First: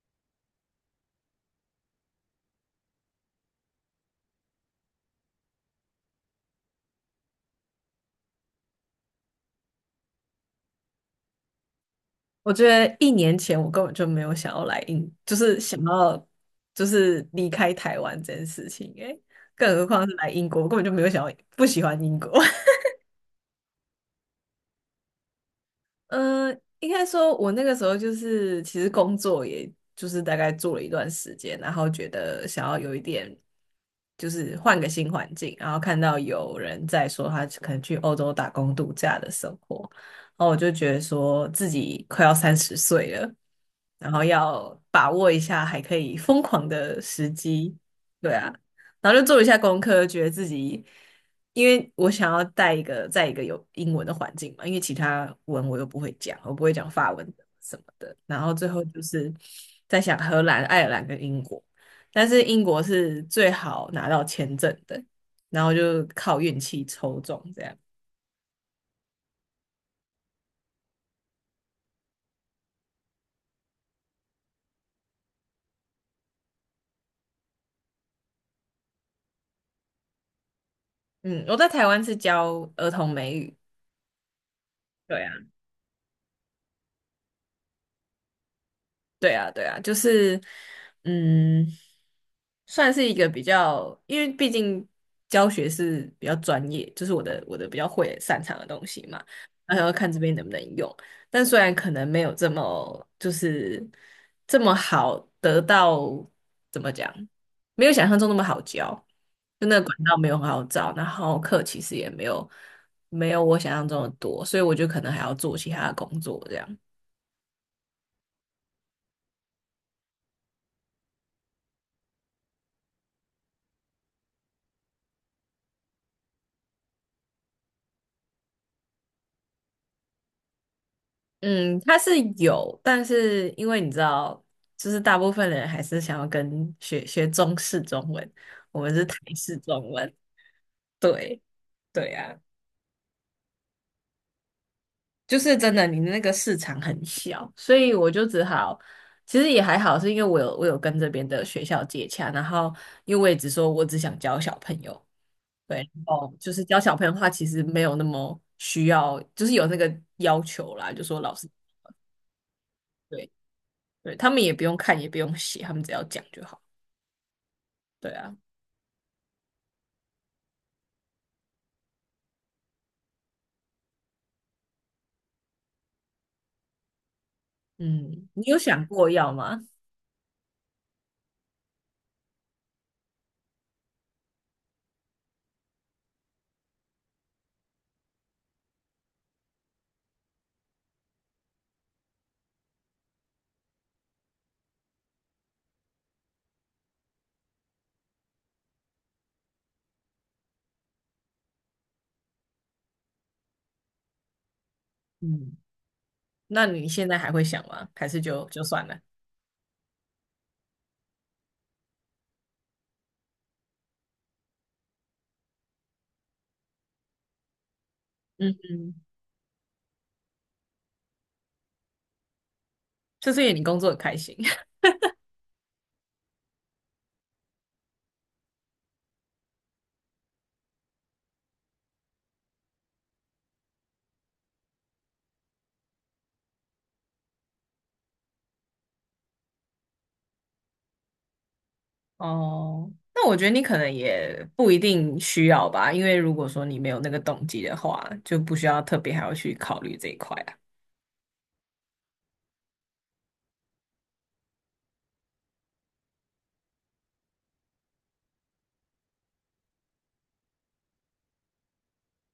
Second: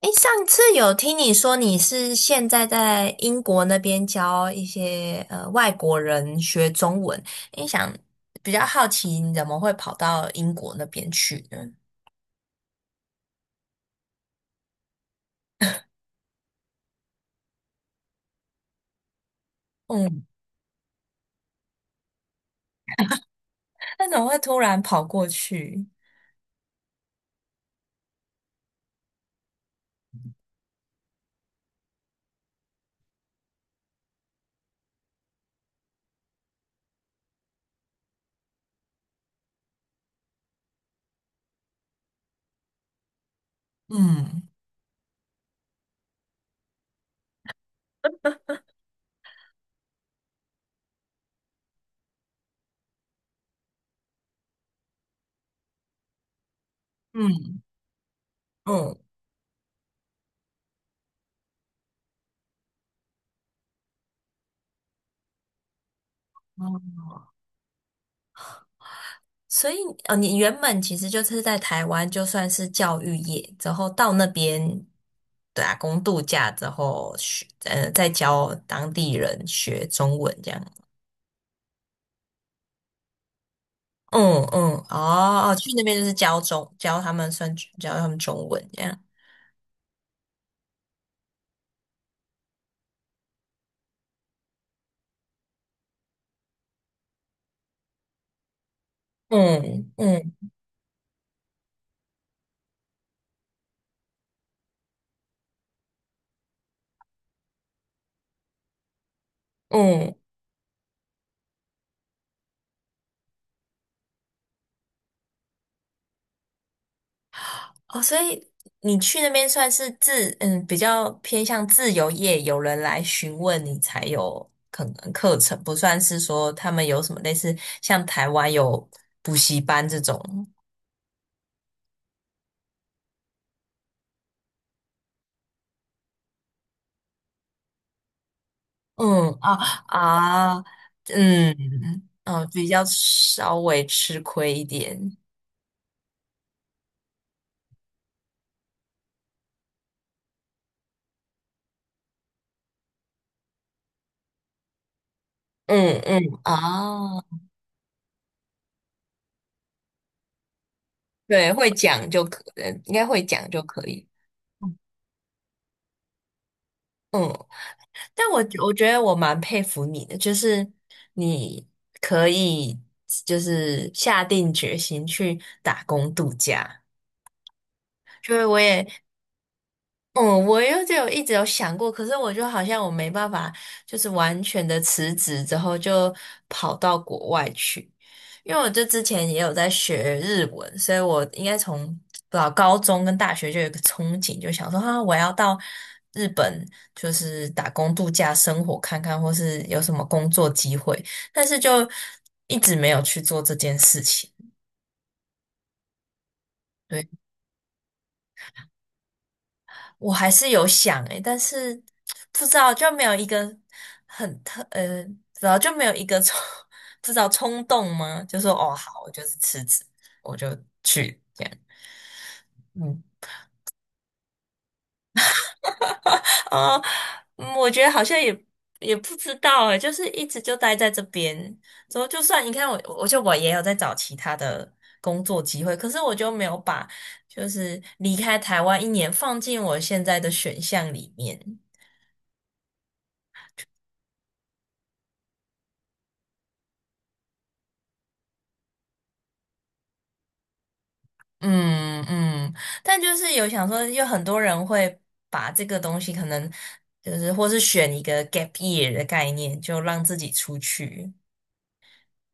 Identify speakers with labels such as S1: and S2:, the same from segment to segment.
S1: 诶，上次有听你说你是现在在英国那边教一些外国人学中文，你想比较好奇你怎么会跑到英国那边去呢？
S2: 我觉得一年前我根本就没有想要就是想要就是离开台湾这件事情，诶，更何况是
S1: 嗯
S2: 来英国，我根本就没有想要不喜欢英国。
S1: 那怎么会突然跑过去？
S2: 嗯，应该说，我那个时候就是，其实工作也就是大概做了一段时间，然后觉得想要有一点，就是换个新环境，然后看到有人在说他可能去欧洲打工度假的生活，然后我就觉得说自己快要30岁了，然后
S1: 嗯
S2: 要把握一下还可以疯狂的时机，对啊，然后就做了一下功课，觉得自己。因为我想要带一个在一个有英文的环境嘛，因为其他文我又不会讲，我不会讲法文
S1: 嗯
S2: 什么的。然后最后
S1: 嗯，
S2: 就是在想荷兰、爱尔兰跟英国，但是英国是最好拿到签证的，然后就靠运气
S1: 嗯，
S2: 抽中这样。
S1: 所以你原本其实就是在台湾，就算是教育业，之后到那边打工度假之后学，再教当地人学中文这样。
S2: 嗯，我在台湾是教儿童美语，
S1: 嗯嗯，
S2: 对啊。
S1: 哦哦，去那边就是教中教他们算教他们中文这样。
S2: 对啊，对啊，就是，嗯，算是一个比较，因为毕竟教学是比较专业，就是我的比较会擅长的东西嘛，然后要
S1: 嗯
S2: 看这
S1: 嗯
S2: 边能不能用。但虽然可能没有这么就是这么好得到，怎么讲，没有想象中那么好教，就那个管
S1: 嗯，
S2: 道没有很好找，然后课其实也没有没有我想象中的多，所以我就可能还要做其他的工作这样。
S1: 哦，所以你去那边算是比较偏向自由业，有人来询问你才有可能课程，不算是说他们有什么类似像台湾有补习班这种。
S2: 嗯，他是有，但是因为你知道，就是大部分人还是想要跟学中式中文，我们是台
S1: 嗯啊
S2: 式中文。
S1: 啊，
S2: 对，
S1: 嗯
S2: 对啊，
S1: 嗯，比较稍微吃亏一点。
S2: 就是真的，你那个市场很小，所以我就只好，其实也还好，是因为我有跟这边的学校接洽，然后因为我也只说我只想教小朋友，对，
S1: 嗯
S2: 然后
S1: 嗯，
S2: 就是教小朋友的话，
S1: 啊。
S2: 其实没有那么需要，就是有那个要求啦，就说老师，
S1: 对，会讲就可，呃应该会
S2: 对
S1: 讲就可以。
S2: 对，他们也不用看，也不用写，他们只要讲就好。
S1: 嗯，
S2: 对
S1: 但
S2: 啊，
S1: 我觉得我蛮佩服你的，就是你可以就是下定决心去打工度假。
S2: 嗯，
S1: 就
S2: 你
S1: 是
S2: 有
S1: 我
S2: 想
S1: 也
S2: 过要吗？
S1: 嗯，我又就有一直有想过，可是我就好像我没办法，就是完全的辞职之后就跑到国外去，因为我就之前也有在学日文，所以我应该从高中跟大学就有一个憧憬，就想说啊，我要到日本就是打工度假生活看看，或是有什么工作机会，但是就一直没有去做这件事情。
S2: 嗯，那你
S1: 对。
S2: 现在还会想吗？还是就算了？
S1: 我还是有想诶，但是不知道就没有一个很特呃，不知道就没有一个冲，不知道冲动吗？就说
S2: 嗯
S1: 哦好，
S2: 嗯，
S1: 我就是辞职，我就去。嗯，
S2: 就是因为你工作很开心。
S1: 啊，嗯我觉得好像也不知道诶，就是一直就待在这边，之后就算你看我，我也有在找其他的工作机会，可是我就没有把就是离开台湾一年放进我现在的选项里面。
S2: 哦，那我觉得你可能也不一定需要吧，因为如果说你没有那个动机的话，就不需要特别还要去考虑这一块啊。
S1: 嗯嗯，但就是有想说，有很多人会把这个东西可能就是或是选一个 gap year 的概念，就让自己出去。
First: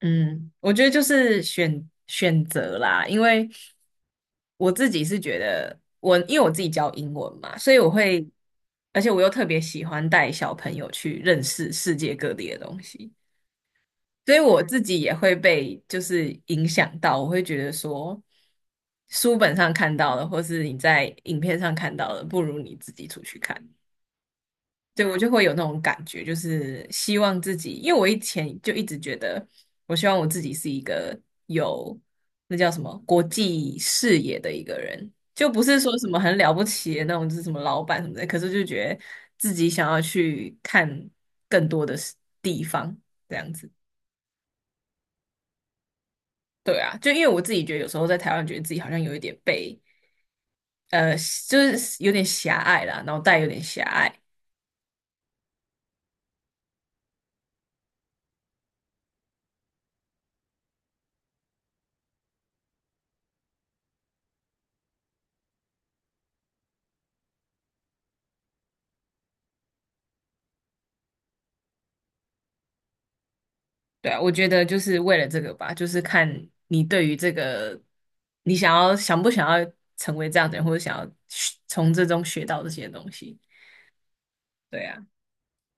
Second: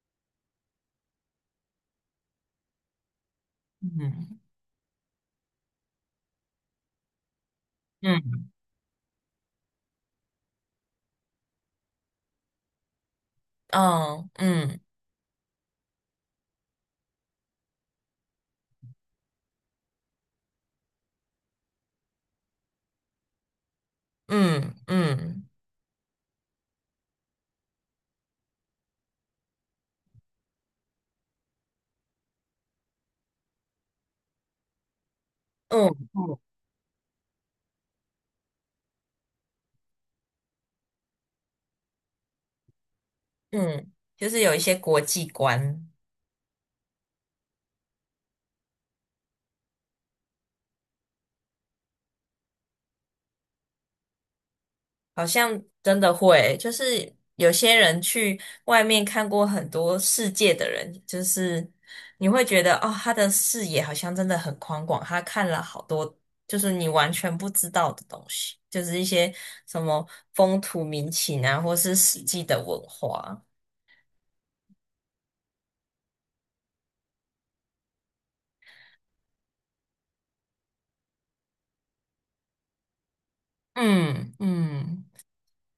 S2: 嗯，我觉得就是选择啦，因为
S1: 嗯
S2: 我自己是觉得我，因为我自己教英文嘛，所以我会，
S1: 嗯
S2: 而且我又特别喜欢带小朋友去认识世界各地的东西，
S1: 嗯
S2: 所以我自
S1: 嗯
S2: 己也会被就是影响到，我会觉得说，书本上看到的，或是你在影片上看到的，不如你自己出去看。
S1: 嗯
S2: 对，我就会
S1: 嗯
S2: 有那种感觉，就是希望自己，因为我以前就一直觉得，我希望我自己是一个有那叫什么国际视野的一个人，就不是说什么很
S1: 嗯
S2: 了不起的那种，就是什么老板什么的，可是就觉得自己想要去看更多的事地方，这样子。
S1: 嗯，就是有一些国际观。
S2: 对啊，就因为我自己觉得有时候在台湾，觉得自己好像有一点被呃，就是有点狭隘啦，脑袋有点狭隘。
S1: 好像真的会，就是有些人去外面看过很多世界的人，就是你会觉得哦，他的视野好像真的很宽广，他看了好多就是你完全不知道的东西，就是一些什么风土民情啊，或是史记的文化。
S2: 对啊，我觉得就是为了这个吧，就是看你对于这个，你想要想不想要成为这样的人，或者想要学从这中学到这些东西。
S1: 嗯
S2: 对啊，
S1: 嗯，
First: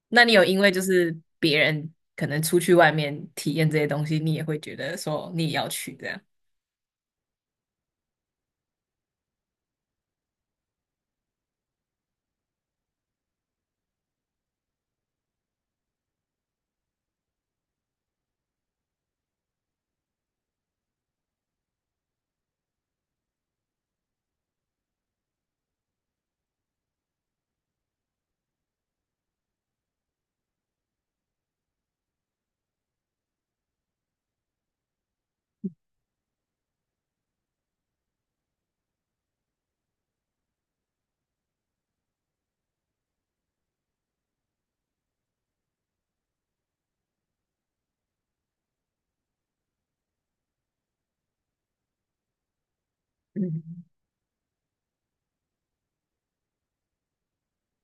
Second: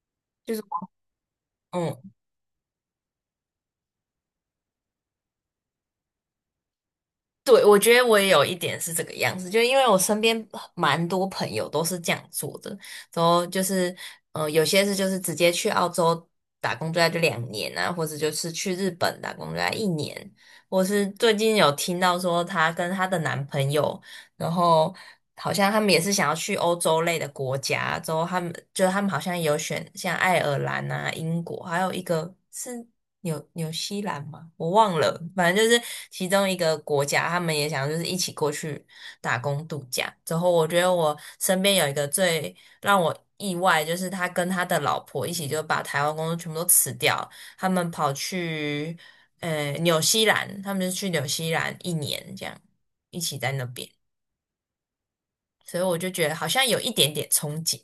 S2: 那你有
S1: 就
S2: 因
S1: 是
S2: 为就是别人
S1: 嗯。
S2: 可能出去外面体验这些东西，你也会觉得说你也要去这样？
S1: 对，我觉得我也有一点是这个样子，就因为我身边蛮多朋友都是这样做的，然后就是，有些是就是直接去澳洲打工度假就两年啊，或者就是去日本打工度假一年，我是最近有听到说她跟她的男朋友，然后好像他们也是想要去欧洲类的国家，之后他们好像有选像爱尔兰啊、英国，还有一个是。纽西兰吗？我忘了，反正就是其中一个国家，他们也想就是一起过去打工度假。之后我觉得我身边有一个最让我意外，就是他跟他的老婆一起就把台湾工作全部都辞掉，他们跑去纽西兰，他们就去纽西兰一年这样，一起在
S2: 嗯，
S1: 那边，所以我就觉得好像有一点点憧憬。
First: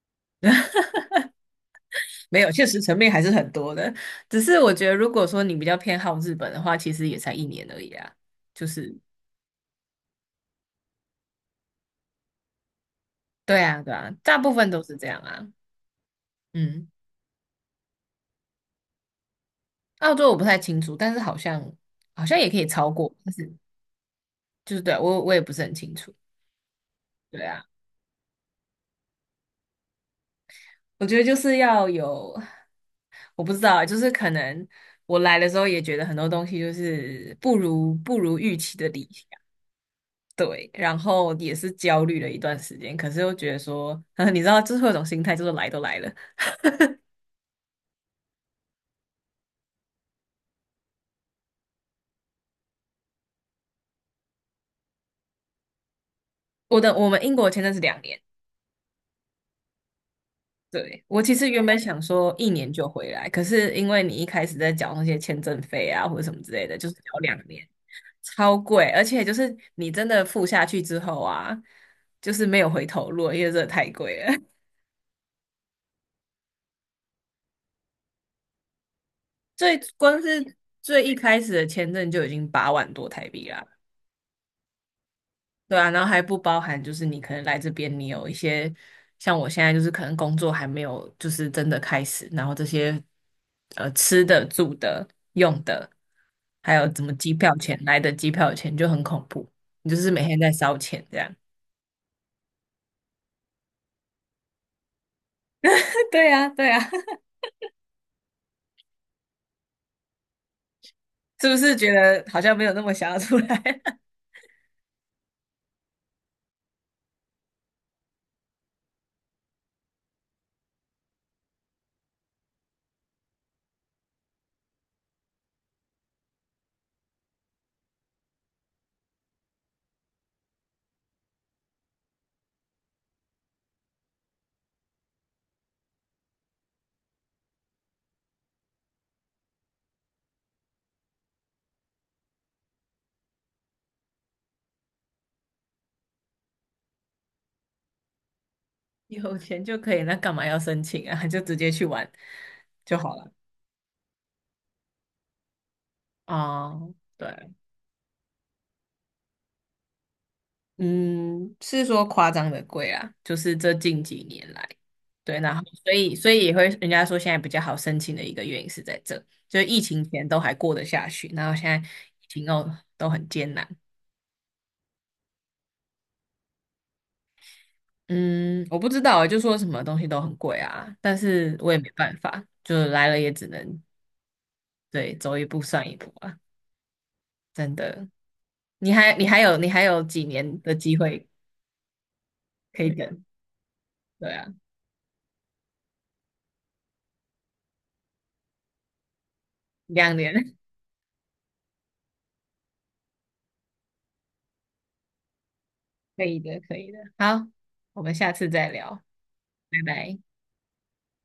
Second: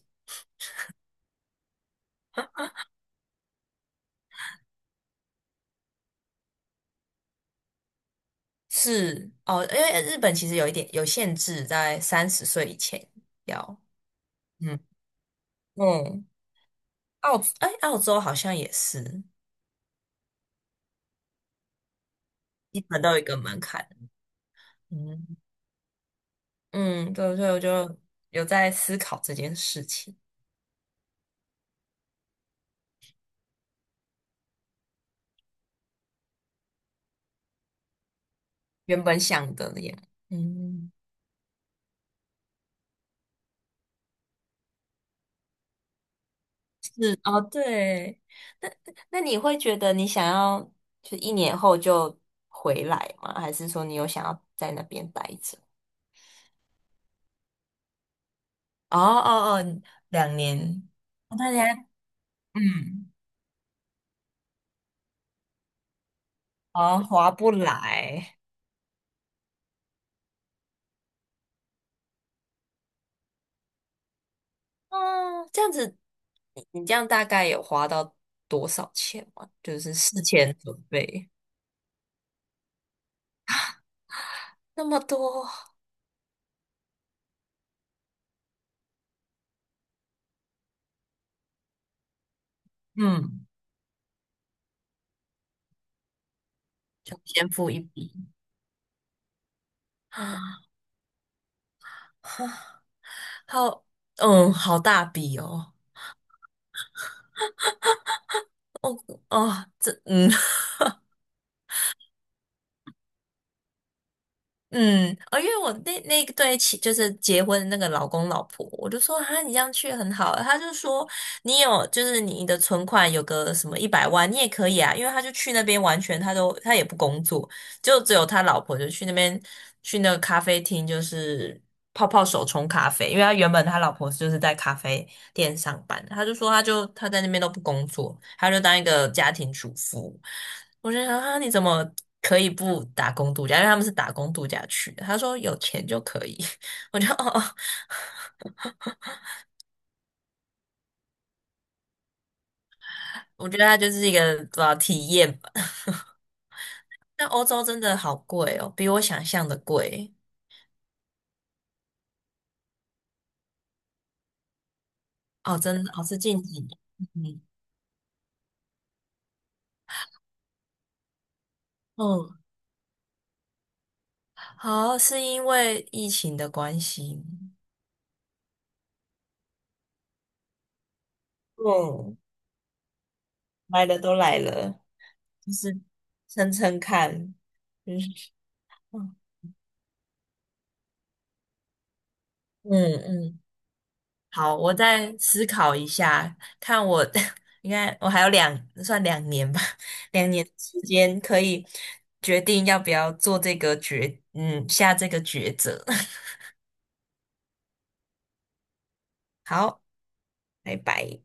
S2: 没有，现实层面还是很多的。只是我觉得，如果说你比较偏好日本的话，其实也才一年而已啊。就是，
S1: 是哦，因为日本其实有一点有限制，在三十岁以前
S2: 对
S1: 要。
S2: 啊，对啊，大部分
S1: 嗯
S2: 都是这样啊。
S1: 嗯，
S2: 嗯。
S1: 哎，澳洲好像也是，
S2: 澳洲我不太清楚，但是好像好像也可以
S1: 一
S2: 超
S1: 本都
S2: 过，
S1: 有一
S2: 但
S1: 个
S2: 是
S1: 门槛。
S2: 就是对啊我
S1: 嗯
S2: 也不是很清楚。
S1: 嗯，对，
S2: 对
S1: 所以我
S2: 啊，
S1: 就有在思考这件事情，
S2: 我觉得就是要有，我不知道啊，就是可能我来的时候也觉得很多东西就是不如预期的
S1: 原
S2: 理
S1: 本
S2: 想，
S1: 想的那样。
S2: 对，
S1: 嗯，
S2: 然后也是焦虑了一段时间，可是又觉得说，你知道，就是会有种心态，就是来都来了。
S1: 哦，对，那那你会觉得你想要就一年后就回来吗？还是说你有想要在那边待着？
S2: 我的我们英国签证是两年。
S1: 哦哦哦，两年，
S2: 对，我其
S1: 哦
S2: 实
S1: 大
S2: 原
S1: 家
S2: 本想说一年就回
S1: 嗯，
S2: 来，可是因为你一开始在缴那些签证费啊或者什么之类的，就是
S1: 哦，
S2: 缴
S1: 划
S2: 两
S1: 不
S2: 年，
S1: 来。
S2: 超贵，而且就是你真的付下去之后啊，就是没有回头路了因为这太贵了。
S1: 嗯，这样子，你这样大概有花到多少钱吗？就是
S2: 光
S1: 事前
S2: 是
S1: 准
S2: 最一
S1: 备
S2: 开始的签证就已经8万多台币啦，
S1: 那么多，
S2: 对啊，然后还不包含就是你可能来这边，你有一些像我现在就是可能工作还没有就是真的开始，然后这些
S1: 嗯，
S2: 吃的、住的、用的，还有怎么
S1: 就
S2: 机
S1: 先
S2: 票
S1: 付
S2: 钱
S1: 一
S2: 来的
S1: 笔。
S2: 机票钱就很恐怖，你就是每天在烧钱这样，
S1: 哈，好，嗯，好大笔哦，
S2: 对啊，对啊，
S1: 哦，这，嗯
S2: 是不是觉得好像没有那么想要出来？
S1: 嗯，哦，因为我那个对起就是结婚的那个老公老婆，我就说哈，你这样去很好，他就说你有就是你的存款有个什么100万，你也可以啊，因为他就去那边完全他也不工作，就只有他老婆就去那边去那个咖啡厅，就是泡泡手冲咖啡，因为他原本他老婆就是在咖啡店上班，他就说他在那边都不工作，他就当一个家庭主妇。我就想啊，你怎么可以不打工度假？因为他们是打工度假去的。他说有钱就可以，我就哦，哦
S2: 有钱就可以，那干嘛要申请啊？就直接去玩就好了。
S1: 我觉得他就是一个体验吧。
S2: 哦，对
S1: 但欧
S2: 啊。
S1: 洲真的好贵哦，比我想象的贵
S2: 嗯，是说夸张的贵啊，就是这近几年来，对，然
S1: 哦，
S2: 后哦
S1: 真
S2: 所
S1: 的哦，
S2: 以
S1: 是
S2: 所
S1: 近
S2: 以也
S1: 几
S2: 会
S1: 年，
S2: 人家说现在
S1: 嗯。
S2: 比较好申请的一个原因是在这，就疫情前都还过得下去，然后现在疫
S1: 嗯
S2: 情后都很艰难。
S1: 好，是因为疫情的关系。
S2: 嗯，我不知道欸，就说什么东西都很贵啊，但是我也没办
S1: 嗯，
S2: 法，就来了也只能
S1: 来了都来了，
S2: 对走一
S1: 就
S2: 步
S1: 是
S2: 算一步啊，
S1: 撑撑看。
S2: 真
S1: 嗯
S2: 的。你还
S1: 嗯
S2: 你还有你还有几年的机会 可以
S1: 嗯，
S2: 等，
S1: 嗯，
S2: 对啊，
S1: 好，我再思考一下，看我 应该我还有算两年吧，
S2: 两
S1: 两年
S2: 年
S1: 时间可以决定要不要做这个决，嗯，下这个抉择。
S2: 可 以的，可以的。好，我们下次再聊。
S1: 好，
S2: 拜拜。
S1: 拜拜。